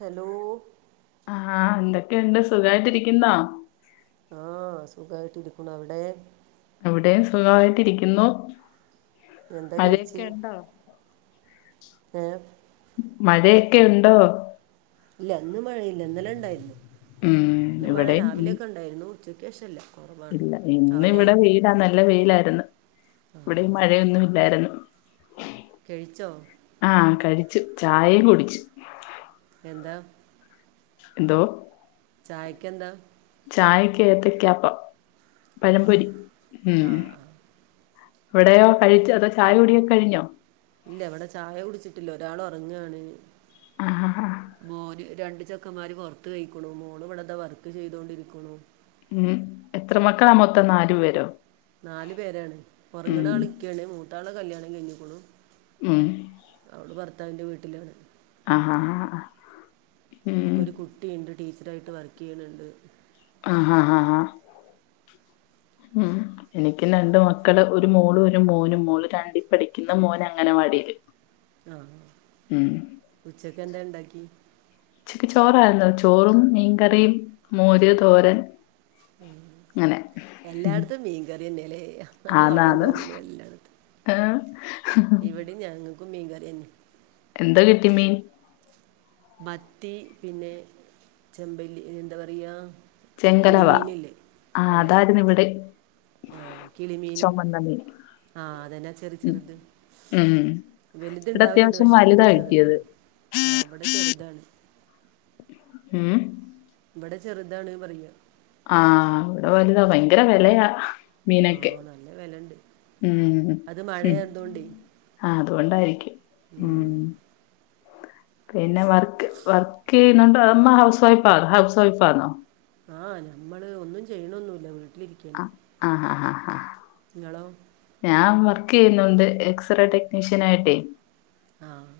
Hello? ആഹ് എന്തൊക്കെണ്ട്? സുഖായിട്ടിരിക്കുന്നോ? ആഹ സുഖായിട്ടിരികുന്നു. ‌ അവിടെ? അവിടെയും സുഖമായിട്ടി രിക്കുന്നു. എന്താ കഴിച് ഏഹ്? മഴെക്കെ ഉണ്ടോ? ല്ല ന്ന് മഴയില്ല ഇന്നലെണ്ടായിര്ന്നു ഉം ഇന്ന് മഴ ഇവിടെയും ഇ- രാവിലെക്കെണ്ടായിരുന്നു ഉച്ചക്കേശല്ല. ഇല്ല ഇന്നിവിടെ വെയിലാ നല്ല വെയിലായിരുന്നു ഇവിടെ മഴയൊന്നും ഇല്ലായിരുന്നു. കഴിച്ചോ? ആഹ് കഴിച്ച് ചായേം കുടിച്ച്. എന്താ. എന്തോ ചായക്കെന്താ? ചായക്ക് ഏത്തക്കപ്പം ആ പഴം പൊരി ഉം ആ ആ അവിടെയോ കഴിച്ചോ അതോ ചായ കുടിയൊക്കെ കഴിഞ്ഞോ? ഇല്ല ഇവിടെ ചായ കുടിച്ചിട്ടില്ല ഒരാള് ഉറങ്ങാണ്. ആഹ് മോന് രണ്ട് ചെക്കന്മാര് പുറത്ത് കഴിക്കണു മോള് ഇവിടെന്തോ വർക്ക് ചെയ്തോണ്ടിരിക്കുന്നു മം എത്ര മക്കളാ മൊത്തം നാലു പേരോ നാല് പേരാണ് ഒറങ്ങണ ഉം ആള് ഇക്കാണ് മൂത്ത ആള് കല്യാണം കഴിഞ്ഞേക്ക്ണു ഉം അവള് ഭർത്താവിന്റെ വീട്ടിലാ ആഹ് ഹാ ആഹ് ഉം അവൾക്കൊരു കുട്ടിയുണ്ട് ടീച്ചറായിട്ട് വർക്ക് ചെയ്യുന്നുണ്ട് ആഹ് ആഹ് ഹാ ഉം എനിക്കും രണ്ട് മക്കള് ഒരു മോളും ഒരു മോനും മോള് രണ്ടി പഠിക്കുന്ന് മോന് അംഗൻ വാടിയില് [inaudible] ആഹ് ഉച്ചക്ക് എന്താ ഉണ്ടാക്കി ഉച്ചക്ക് ചോറായിരുന്നു ചോറും മീൻകറിയും മോര് തോരൻ അങ്ങനെ എല്ലായിടത്തും മീൻകറിതന്നെയല്ലേ ആന്ന് ആന്ന് ഇവിടെ ഞങ്ങക്കും മീൻ കറി തന്നെയാ എന്താ കിട്ടി മീൻ മത്തി പിന്നെ ചെമ്പല്ലി എന്താ പറയാ ചെങ്കലവ ആഹ് അതായിരുന്നു ഇവിടെ ആഹ് കിളിമീന് ചുമന്ന മീൻ ആഹ് അതന്നെ ചെറിയ ഉം. ചെറുത് ഉം. വലുത് ഇവിടെ ഇണ്ടാവലുണ്ട് അത്യാവശ്യം പക്ഷെ ഇത് വലുതാ കിട്ടിയത് ചെറുതാണ് ആഹ് ഇവിടെ ചെറുതാണ് ഉം ഇവിടെ ചെറുതാണ് പറയ ആഹ് ഇവിടെ വലുതാ ഭയങ്കര വിലയാ മീനെക്കെ ആ നല്ല വില ഉണ്ട് ഉം അത് മഴയായതുകൊണ്ടേ ആഹ് അതുകൊണ്ടായിരിക്കും ഉം പിന്നെ വർക്ക് വർക്ക് ചെയ്യുന്നുണ്ട് അമ്മ ഹൗസ് വൈഫ് ആണോ ഹൗസ് വൈഫ് ആന്നോ ആഹ് ഞമ്മള് ഒന്നും ചെയ്യണൊന്നുമില്ല വീട്ടിലിരി അഹ് ആഹ് നിങ്ങളോ ഞാൻ വർക്ക് ചെയ്യുന്നുണ്ട് എക്സ്റേ ടെക്നീഷ്യൻ ആയിട്ടേ ആഹ്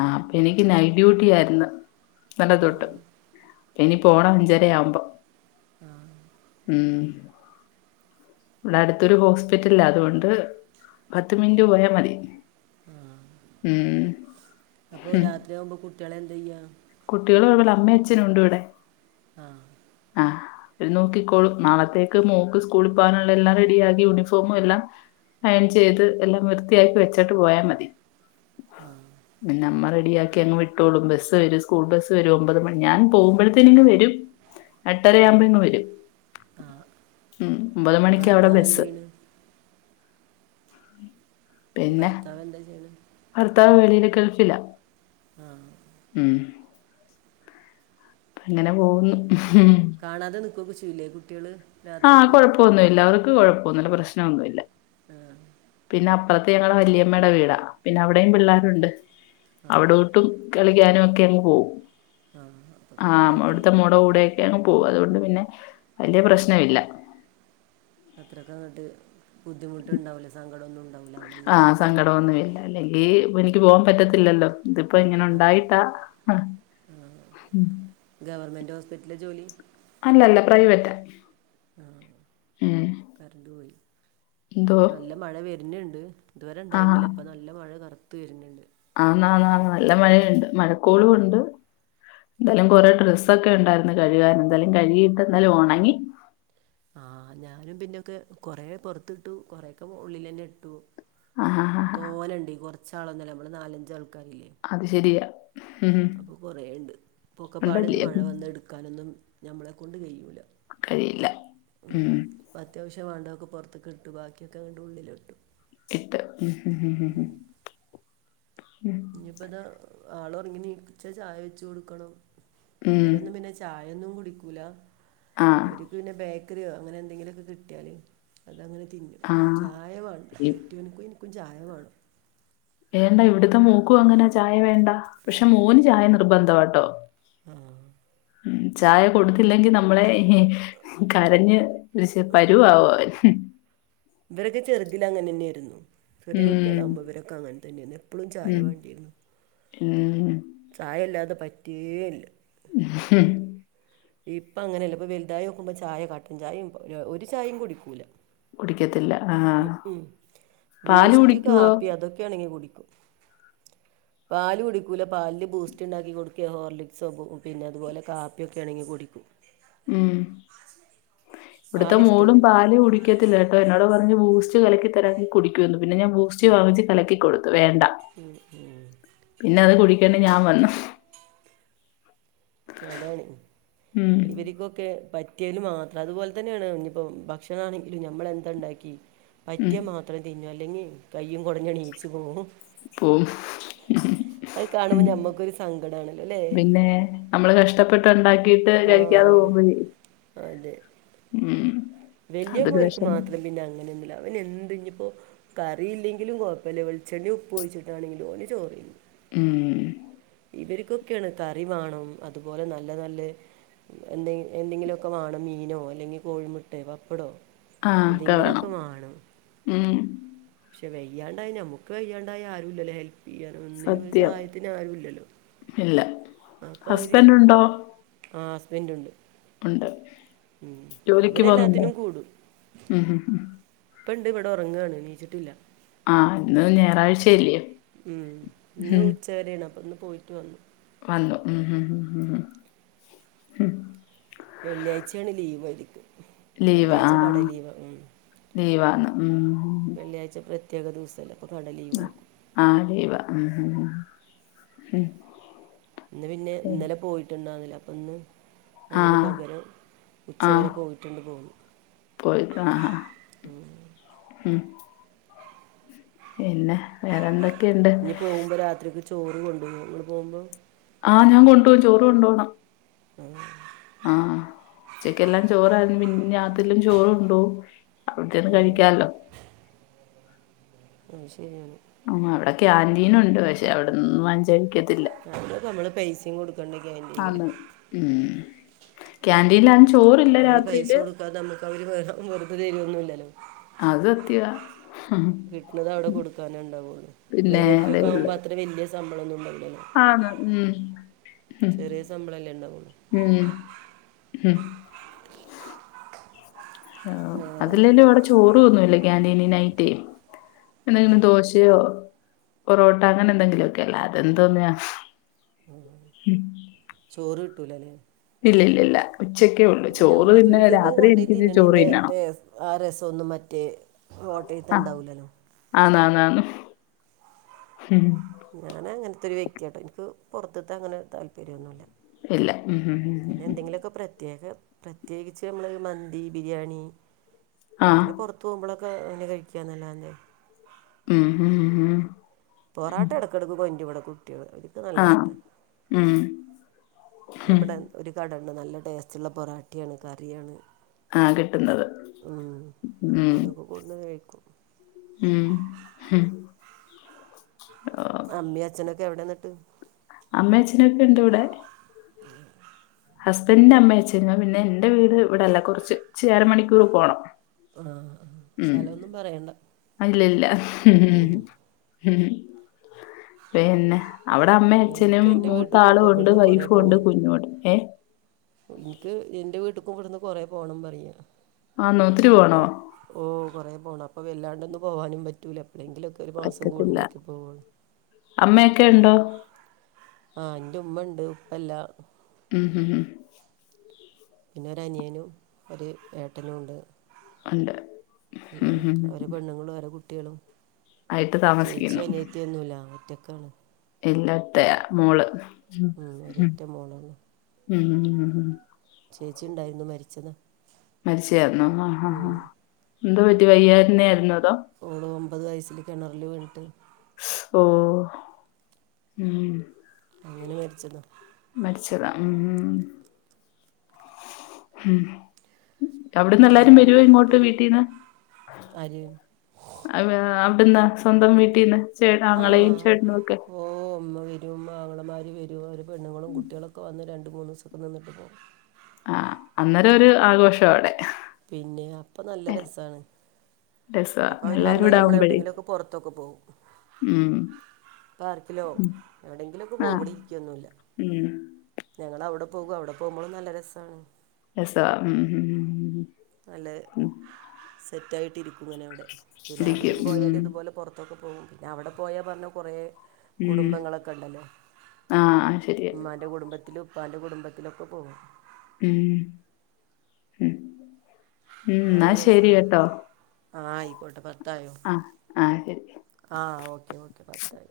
ആഹ് അപ്പൊ എനിക്ക് നൈറ്റ് ഡ്യൂട്ടി ആയിരുന്നു ഇന്നല ആ തൊട്ട് ഇനി പോണം അഞ്ചര ആവുമ്പോ ആ ഉം ഇവിടെ അടുത്തൊരു ഹോസ്പിറ്റലിലാ അതുകൊണ്ട് പത്ത് മിനിറ്റ് പോയാ മതി ആഹ് ഉം അപ്പൊ രാത്രി ആകുമ്പോ കുട്ടികളെ എന്താ ചെയ്യാ കുട്ടികളും ഇവിടെ അമ്മെ അച്ചനും ഉണ്ട് ഇവിടെ ആഹ് ആഹ് ഓര് നോക്കിക്കോളും നാളത്തേക്ക് മോക്ക് സ്കൂളിൽ പോകാനുള്ള എല്ലാം റെഡിയാക്കി യൂണിഫോമും എല്ലാം അയൺ ചെയ്ത് എല്ലാം വൃത്തിയാക്കി വെച്ചിട്ട് പോയാൽ മതി ആ പിന്നഅമ്മ റെഡിയാക്കി അങ്ങ് വിട്ടോളും ബസ് വരും സ് സ്കൂൾ ബസ് വരും ഒമ്പത് മണി ഞാൻ പോകുമ്പഴുത്തേനിങ്ങ് വരും ആ എട്ടരയാവുമ്പോങ്ങ് വരും ആ ഉ ഒമ്പത് മണക്ക് അവിടെ ഭർത്താവ് എന്ത് ബസ്. ചെയ്യണ് [inaudible] പിന്നെ ഭർത്താവ് എന്താ ചെയ്യണെ. ഭർത്താവ് വെളിയില് ഗൾഫിലാ. ആഹ് ഉം അങ്ങനെ പോവുന്നു കാണാതെ നിക്കുവൊക്കെ ചെയ്യില്ലേ കുട്ടിയള്. ആ കൊഴപ്പൊന്നുല്ല അവർക്ക് കൊഴപ്പൊന്നുല്ല പ്രശ്നഒന്നുല്ല. ആഹ് പിന്നെ അപ്പറത്തെ ഞങ്ങളെ വല്യമ്മയുടെ വീടാ പിന്നെ അവിടേം പിള്ളാരുണ്ട് ആ അവ്ടോ ട്ടും കളിക്കാനൊക്കെ അങ്ങ് പോവും. ആ അപ്പ പിന്നെ കൊഴപ്പല്ല. ക്കെങ്ങ് പോകും അതുകൊണ്ട് പിന്നെ വലിയ പ്രശ്നയില്ല. അത്രൊക്കെ അങ്ങട്ട് ബുദ്ധിമുട്ടുണ്ടാവൂല്ല സങ്കടന്നുണ്ടാവൂല്ല. ആ സങ്കടവൊന്നു ഇല്ല അല്ലെങ്കിപ്പൊ നിക്ക് പോവാൻ പറ്റത്തില്ലല്ലോ? ഇതിപ്പോ ഇങ്ങനെ അതെ ഒണ്ടായിട്ടാ അ ഹും ഗവർമെന്റ് ഹോസ് പ്പിറ്റല ജോലി? അല്ലല്ല പ്രൈവറ്റാ ആ ഉം കരണ്ട് പോയി എന്തോ നല്ല മഴ വര്ന്ണ്ട്. ഇതുവരെ ആഹ് ഇണ്ടായിരുന്നില്ല ഇപ്പ നല്ല മഴ കറ്ത്ത് വര്ന്ണ്ട്. ആ ന ന നല്ല മഴയ്ണ്ട് ഉം മഴക്കോളുണ്ട് എന്താലും കൊറെ ഡ്രസ്സൊക്കെണ്ടാരുന്നു കഴുകാന് എന്താലും കഴുകിട്ട് എന്നാലും ഒണങ്ങി ആ ഞാനും പിന്നൊക്കെ കൊറെ പൊറത്തിട്ടു കൊറെയൊക്കെ ഉള്ളിലന്നെട്ടു ആഹ് ആഹ് ആഹ് തോനണ്ടീ കൊറച്ചാളൊന്നല്ല മ്മള് നാലഞ്ചാൾക്കാരില്ലേ? അത് ശരിയാ ഉം അപ്പൊ കൊറേണ്ട് പൊക്കപ്പാടെന്ന് ഉണ്ടല്ലേ മഴ വന്നെടുക്കാനൊന്നും മ്മളെ കൊണ്ട് കയ്യൂല. ഴിയില്ല. ഉം പ്പ അത്യാവശ്യം വേണ്ടൊക്കെ പൊറത്ത്ക്കിട്ടു ബാക്കിയൊക്കെ ങ്ങണ്ട് ഉള്ളിലിട്ടു. ഇട്ട് മ് മ് മ് മ് മ് മ് ഞ്ഞിപ്പതാ ആളൊറങ്ങിണീച്ച ചായ വെച്ച് കൊടുക്കണം ഉം ഇവരൊന്നും പിന്നെ ച് ചായൊന്നും കുടിക്കൂല? ആഹ് വര്ക്ക് പിന്നെ ബേക്കറിയോ അങ്ങനെ എന്തെങ്കിലൊക്കെ കിട്ടിയാല് അതങ്ങനെ തിന്നും. ആഹ് ചായ വേണം ഈ കെട്ടിയോനുക്കും ഇൻ ക്കും ചായ വേണം. വേണ്ടാ ഇവിടത്തെ മോക്കും അങ്ങനാ ചായ വേണ്ട പക്ഷെ മോന് ചായ നിർബന്ധവാട്ടോ? ഉം ഉം ചായ കൊട്ത്തില്ലെങ്കി നമ്മളെ ഹി കരഞ് ദൃശ്യ പരുവാവുഅവൻ. വരൊക്കെ ചെറുതിലങ്ങനന്നെയായിരുന്നു. ചെറിയ ഉം കുട്ടികളാവുമ്പോ ഇവരൊക്കെ അങ്ങനെ തന്നെയായിന്നു എപ്പളും ചായ ഉം വേണ്ടിരുന്നു. ഉം ചായ ഇല്ലാതെ പറ്റേയില്ല. ആഹ് ഇപ്പൊ അങ്ങനെയല്ല ഇപ്പൊ വലുതായി ഓക്കുമ്പോ ചായ കട്ടൻചായയും ഒരു ഒരു ചായയും കുടിക്കൂല. കുടിക്കത്തില്ല ആഹ് ഉം പാല് ബൂസ്റ്റ് കുടിക്കുവോ കാപ്പി അതൊക്കെയാണെങ്കി കുടിക്കും. [inaudible] പാല് കുടിക്കൂല പാലില് ബൂസ്റ്റ്ണ്ടാക്കി കൊടുക്കെയോ ഹോർലിക്സോ പിന്നെ അതുപോലെ കാപ്പിയൊ ക്കെണങ്കി കുടിക്കും. ഉം ഇവ്ട്ത്തെ പാല് മോളും ഇഷ്ടമല്ല പാല്കുടി ക്കത്തില്ലട്ടോ. എന്നോട് പറഞ്ഞ് ബൂസ്റ്റ് കലക്കി തരാങ്കി കുടിക്കുന്ന്‌. പിന്നെ ഞാൻ ബൂസ്റ്റ് വാങ്ങിച്ച് കലക്കി കൊടു വേണ്ട. പിന്നെ അത് കുടിക്കേണ്ടി ഞാൻ വന്നു. അതാണ് ഉം ഇവര്ക്കൊക്കെ പ റ്റിയേല് മാത്രം അതുപോലെ തന്നെയാണ് ഞ്ഞിപ്പോ ഭക്ഷണ ആണെങ്കിലും ഞമ്മളെന്താണ്ടാക്കി ഉം പറ്റിയാമാ ത്രം തിന്നും അല്ലെങ്കി കയ്യും കൊടഞ്ഞെണീച്ചു പോവും. പോവും അത് കാണുമ്പോ ഉം ഞമ്മക്കൊരു സങ്കട ആണല്ലോ ല്ലേ? പിന്നെ നമ്മള് കഷ്ടപ്പെട്ട്ണ്ടാക്കിട്ട് ആ കഴിക്കാതെ പോകുമ്പോഴെ. ഉം. വല്യ അതൊരു മോൻക്ക് വെഷമം മാത്രം പിന്നെ അങ്ങനൊന്നും അവൻ എന്ത് ഞ്ഞപ്പോ കറിയില്ലെങ്കിലും കൊഴപ്പല്ല. വെളിച്ചെണ്ണ ഉപ്പ് ഒഴിച്ചിട്ടാണെങ്കിലും ഓന് ചോറ് ഉം. ഇവര്ക്കൊക്കെണ് കറി വാണം അതുപോലെ നല്ല നല്ല, എന്തെ എന്തെങ്കിലുമൊക്കെ വാണം. മീനോ അല്ലെങ്കിൽ കോഴിമുട്ടെ, പപ്പടോ ആഹ് ഒക്കെ വേണം ഏതെങ്കിലുക്കെ വാണം. ഉം പക്ഷെ വയ്യാണ്ടായി, നമുക്ക് വയ്യാണ്ടായി ആരും ഇല്ലല്ലോ ഹെൽപ് ചെയ്യാനും ഒന്നിനും ഒരു സത്യം സഹായത്തിന് ആരുല്ലല്ലോ. ഇല്ല അപ്പൊ അവര് ഹസ്ബൻഡ് ഉണ്ടോ ആ ഹസ്ബൻറ് ഉണ്ട്. ഉണ്ട്. ജോലിക്ക് പോന്നുണ്ടോ? അവരെല്ലാത്തിനും ഉ ഉം. ഇപ്പ ഇണ്ട് ഇവിടെ ഉറങ്ങാണ്, എണീച്ചിട്ടില്ല. ആഹ ഇന്ന് ഞായറാഴ്ചല്ലയോ, ഹും. [unintelligible] അപ്പ ന്ന് പോയിട്ട് വന്നു. വന്നു. ഉം ഉം ഉം ഹ വെള്ളിയാഴ്ചയാണ് ലീവ് അവര്ക്ക്. ലീവാ വെള്ളിയാഴ്ച്ച കട ആഹ് ലീവ്. ഉം. ലീവാന്ന് ഉം വെള്ളിയാഴ്ച പ്രത്യേക ദിവസല്ലേ അപ്പൊ കട ലീവാക്കും. ആഹ് ലീവ. ഉം ഉം. ഇന്ന് പിന്നെ ഉം ഇന്നലെ പോയിട്ടുണ്ടായിന്നില്ല. അപ്പൊ ഇന്ന് അതിന് ആഹ് പകരം ഉച്ചവരെ പോയിട്ട് ഇങ്ങട് പോന്നു. ആ ആ ഉം. പിന്നെ വേറെന്ത. ഇനി പോകുമ്പോ രാത്രിക്ക് ചോറ് കൊണ്ടുപോകുമോ? ങ്ങള് പോകുമ്പോ? ആ ഞാൻ കൊണ്ട് പോകും. ചോറ് കൊണ്ട് പോണം. ഉം ആഹ്. ഉച്ചക്കെല്ലാം ചോറ പിന്ന അതിലും ചോറുണ്ടോകും അവിടന്ന് ആ കഴിക്കാല്ലോ. അത് ശരിയാണ്. ആ അവിടെ ക്യാന്റീനുണ്ട് പക്ഷെ അവിടെന്ന് വാങ്ച് അവടെ നമ്മള് പൈസയും കൊടുക്കണ്ട ക്യാന്റിങ്ങില്. ആന്ന് ഉം ക്യാൻഡിലാ നമ്മള് പൈസ കൊടുക്കാതെ നമ്മുക്ക് അവര് വ വെറുതെ തരുമൊന്നുല്ലല്ലോ. അത് സത്യാ. കിട്ടണത് അവിടെ കൊടുക്കാനേ ഉണ്ടാവുള്ളൂ. പിന്നെ അതേ പ്രൈവറ്റിലൊക്കെ ഉള്ളു ആകുമ്പോൾ അത്ര വലിയ ശമ്പളമൊന്നും ഉണ്ടാവില്ലല്ലോ. ആന്ന് ഉം ഉം ചെറിയ ശമ്പളല്ലേ ഉണ്ടാവൂള്ളൂ. ഉം ഉം. ആ വേറെ അതിലല്ലേലും എന്തൊക്കെ അവിടെ ചോറ് ന്നല്ല ക്യാൻറ്റീനായിട്ടെ. ആ എന്തെങ്കിലും ദോശയോ, പൊറോട്ട അങ്ങനെ എന്തെങ്കിലൊക്കെ അല്ലാതെന്തോന്നാ. ചോറ് കിട്ടൂലല്ലേ? ഇല്ലില്ലില്ല. ഉച്ചക്കേ ഉള്ളു. പിന്നെ ചോറ് നമ്മൾ പിന്നെ വീട്ടിൽ നിന്ന് രാത്രി കൊണ്ടുപോയി എനിക്ക് ഇത്തിരി ചോറ് തിന്നണതിൻ്റെ തിന്നണം. ടേസ് ആ രസന്നും മറ്റേ [unintelligible] ചെയ്തണ്ടാവില്ലല്ലോ. ആന്നാ ന്നാന്ന്‌. ഉം. ഞാൻ അങ്ങനത്തെ ഒരു വ്യക്തിയാട്ടോ എനിക്ക് പുറത്തിത്തെ അങ്ങനെ താല്പര്യന്നുല്ല. ഇല്ല ഉം ഉം ഉം പിന്നെ ഉം എന്തെങ്കിലുക്കെ പ്ര - പ്രത്യേക പ്രത്യേകിച്ച് നമ്മള് മന്തി ബിരിയാണി ഉം ആഹ് അങ്ങനെ പുറത്ത്- വുമ്പോളക്കെ ഇങ്ങനെ കഴിക്കാ എന്നല്ലാതെ. ഉം ഉം ഉം ഉം പോറട്ടടക്കെടക്ക് കൊന്റരും കുട്ടിയള് അത് നല്ല ആഹ് ഇഷ്ടാ ഉം അ ഉം ഇബടെ ഒരു കട ഇണ്ട് നല്ല ടേസ്റ്റുള്ള പൊറാട്ടയാണ് കറിയാണ് ആഹ് കിട്ടുന്നത് ഉം അപ്പൊ ഉം അതൊക്കെ കോടന്നു കഴിക്കും ഉം അമ്മി അച്നൊക്കെ എവിടെന്നട്ട് അമ്മി അച്ഛനൊക്കെ ഇണ്ട് ഇവിടെ ഹസ്ബൻറിന്റെ അമ്മയെച്ചനാ പിന്നെ എന്റെ വീട് ഇവിടെല്ല കുറച്ച് ഇച്ചരി അര മണിക്കൂർ പോണം ആ ആ ഉം സ്ഥലമൊന്നും പറയണ്ട ഇല്ലല്ല ഉം പിന്നെ അവിടെ അമ്മ എനിക്ക് അച്ഛനും എൻ്റെ വീട്ടിലേക്കും മൂത്താളുണ്ട് ഇവിടുന്ന് കുറേ വൈഫും ഉണ്ട് കുഞ്ഞുണ്ട് ഏ ഇൻക്ക് ഇന്റെ വീട്ട്ക്കും ഇവിടുന്ന് കൊറേ പോണം പറയാ ആന്നോ ഒത്തിരി പോണോ അ- ഓ കൊറെ പോണം അപ്പൊ വല്ലാണ്ടൊന്നും പോവാനും പറ്റൂല എപ്പോളെങ്കിലൊക്കെ ഒരു മാസം പറ്റത്തില്ല കൂടുമ്പോളൊക്കെ പോവ അമ്മയൊക്കെ ഉണ്ടോ ആഹ് ന്റെ ഉമ്മ ഉണ്ട് ഉപ്പല്ല ഉം ഉം പിന്നെ ഒരനിയനും ഒരു ഏട്ടനും ഉണ്ട് ഉണ്ട് ഉം അവര് പെണ്ണുങ്ങളും അവരെ കു ട്ടിയളും ആയിട്ട് ചേച്ചി താമസിക്കുന്നു അനിയത്തിയൊന്നുല്ല ഒറ്റക്കാണ് ഇല്ലത്ത മോള് ഉം, ഒരൊറ്റ മോളാണ് ചേച്ചി ഉണ്ടായിരുന്നു മരിച്ചതാ മരിച്ചായിരുന്നു ആ ആ ആ എന്തു പറ്റി വയ്യരുന്ന ആയിരുന്നോ അതോ ഓള് ഒമ്പത് വയസ്സിൽ കിണറൽ വീണിട്ട് ഓ ഉം അങ്ങനെ മരിച്ചനതാ മര്ച്ചതാ ഉ ഉ അവിടന്ന് എല്ലാരും വേറെ വരുവോ എന്തൊക്കെയാണ് ഇങ്ങോട്ട് എന്നിട്ട് വീട്ടീന്ന് ആര് അ അവിടന്താ സ്വന്തം വീട്ടീന്ന് ചേ ആ ആങ്ങളെയും ചേട്ടനും ഒക്കെ ഓ അമ്മ വരും അങ്ങളമാര് വരു പെണ്ണുങ്ങളും കുട്ടിയളൊക്കെ വന്ന് രണ്ട് മൂന്ന് ദിവസൊക്കെ നിന്നട്ട് പോവും ആ അന്നേര ഒരു ആഘോഷം അവിടെ പിന്നെ അപ്പൊ നല്ല രസാണ് രസവാ അപ്പൊ അവര് എല്ലാരും വന്നാ കൂടെ നമ്മള ആവുമ്പഴേ എവിടെങ്കിലൊക്കെ പൊറത്തൊക്കെ പോവും ഉം പാർക്കിലോ ഉം എവിടെങ്കിലൊക്കെ ആ പോവും ഇവടെ ഇരിക്കൊന്നുല്ല ഉം ഞങ്ങളവിടെ പോകും അവിടെ പോകുമ്പോഴും നല്ല രസാണ് രസാ ഉം ഉം നല്ല ഉം സെറ്റായിട്ടിരിക്കും ങ്ങനെ അവിടെ പിന്നെ ഇരിക്കും അവിടിം പോയാല് ഉം ഇതുപോലെ പുറ റത്തൊക്കെ പോവും പിന്നെ അവിടെ പോയാ പറഞ്ഞ് കുറേ ഉം കുടുംബങ്ങളൊക്കെ ഉണ്ടല്ലോ ആ ശരിയാ മ്മാൻ ൻ്റെ കുടുംബത്തിലും ഉപ്പാന്റെ കുടുംബത്തിലൊക്കെ പോകും ഉം ഉം ഉം എന്നാ നല്ല രസ ശരി കേട്ടോ ആഹ ആയിക്കോട്ടെ പത്തായോ. ആഹ് ആഹ ശരി ആഹ് ഓക്കെ ഓക്കെ പത്തായി.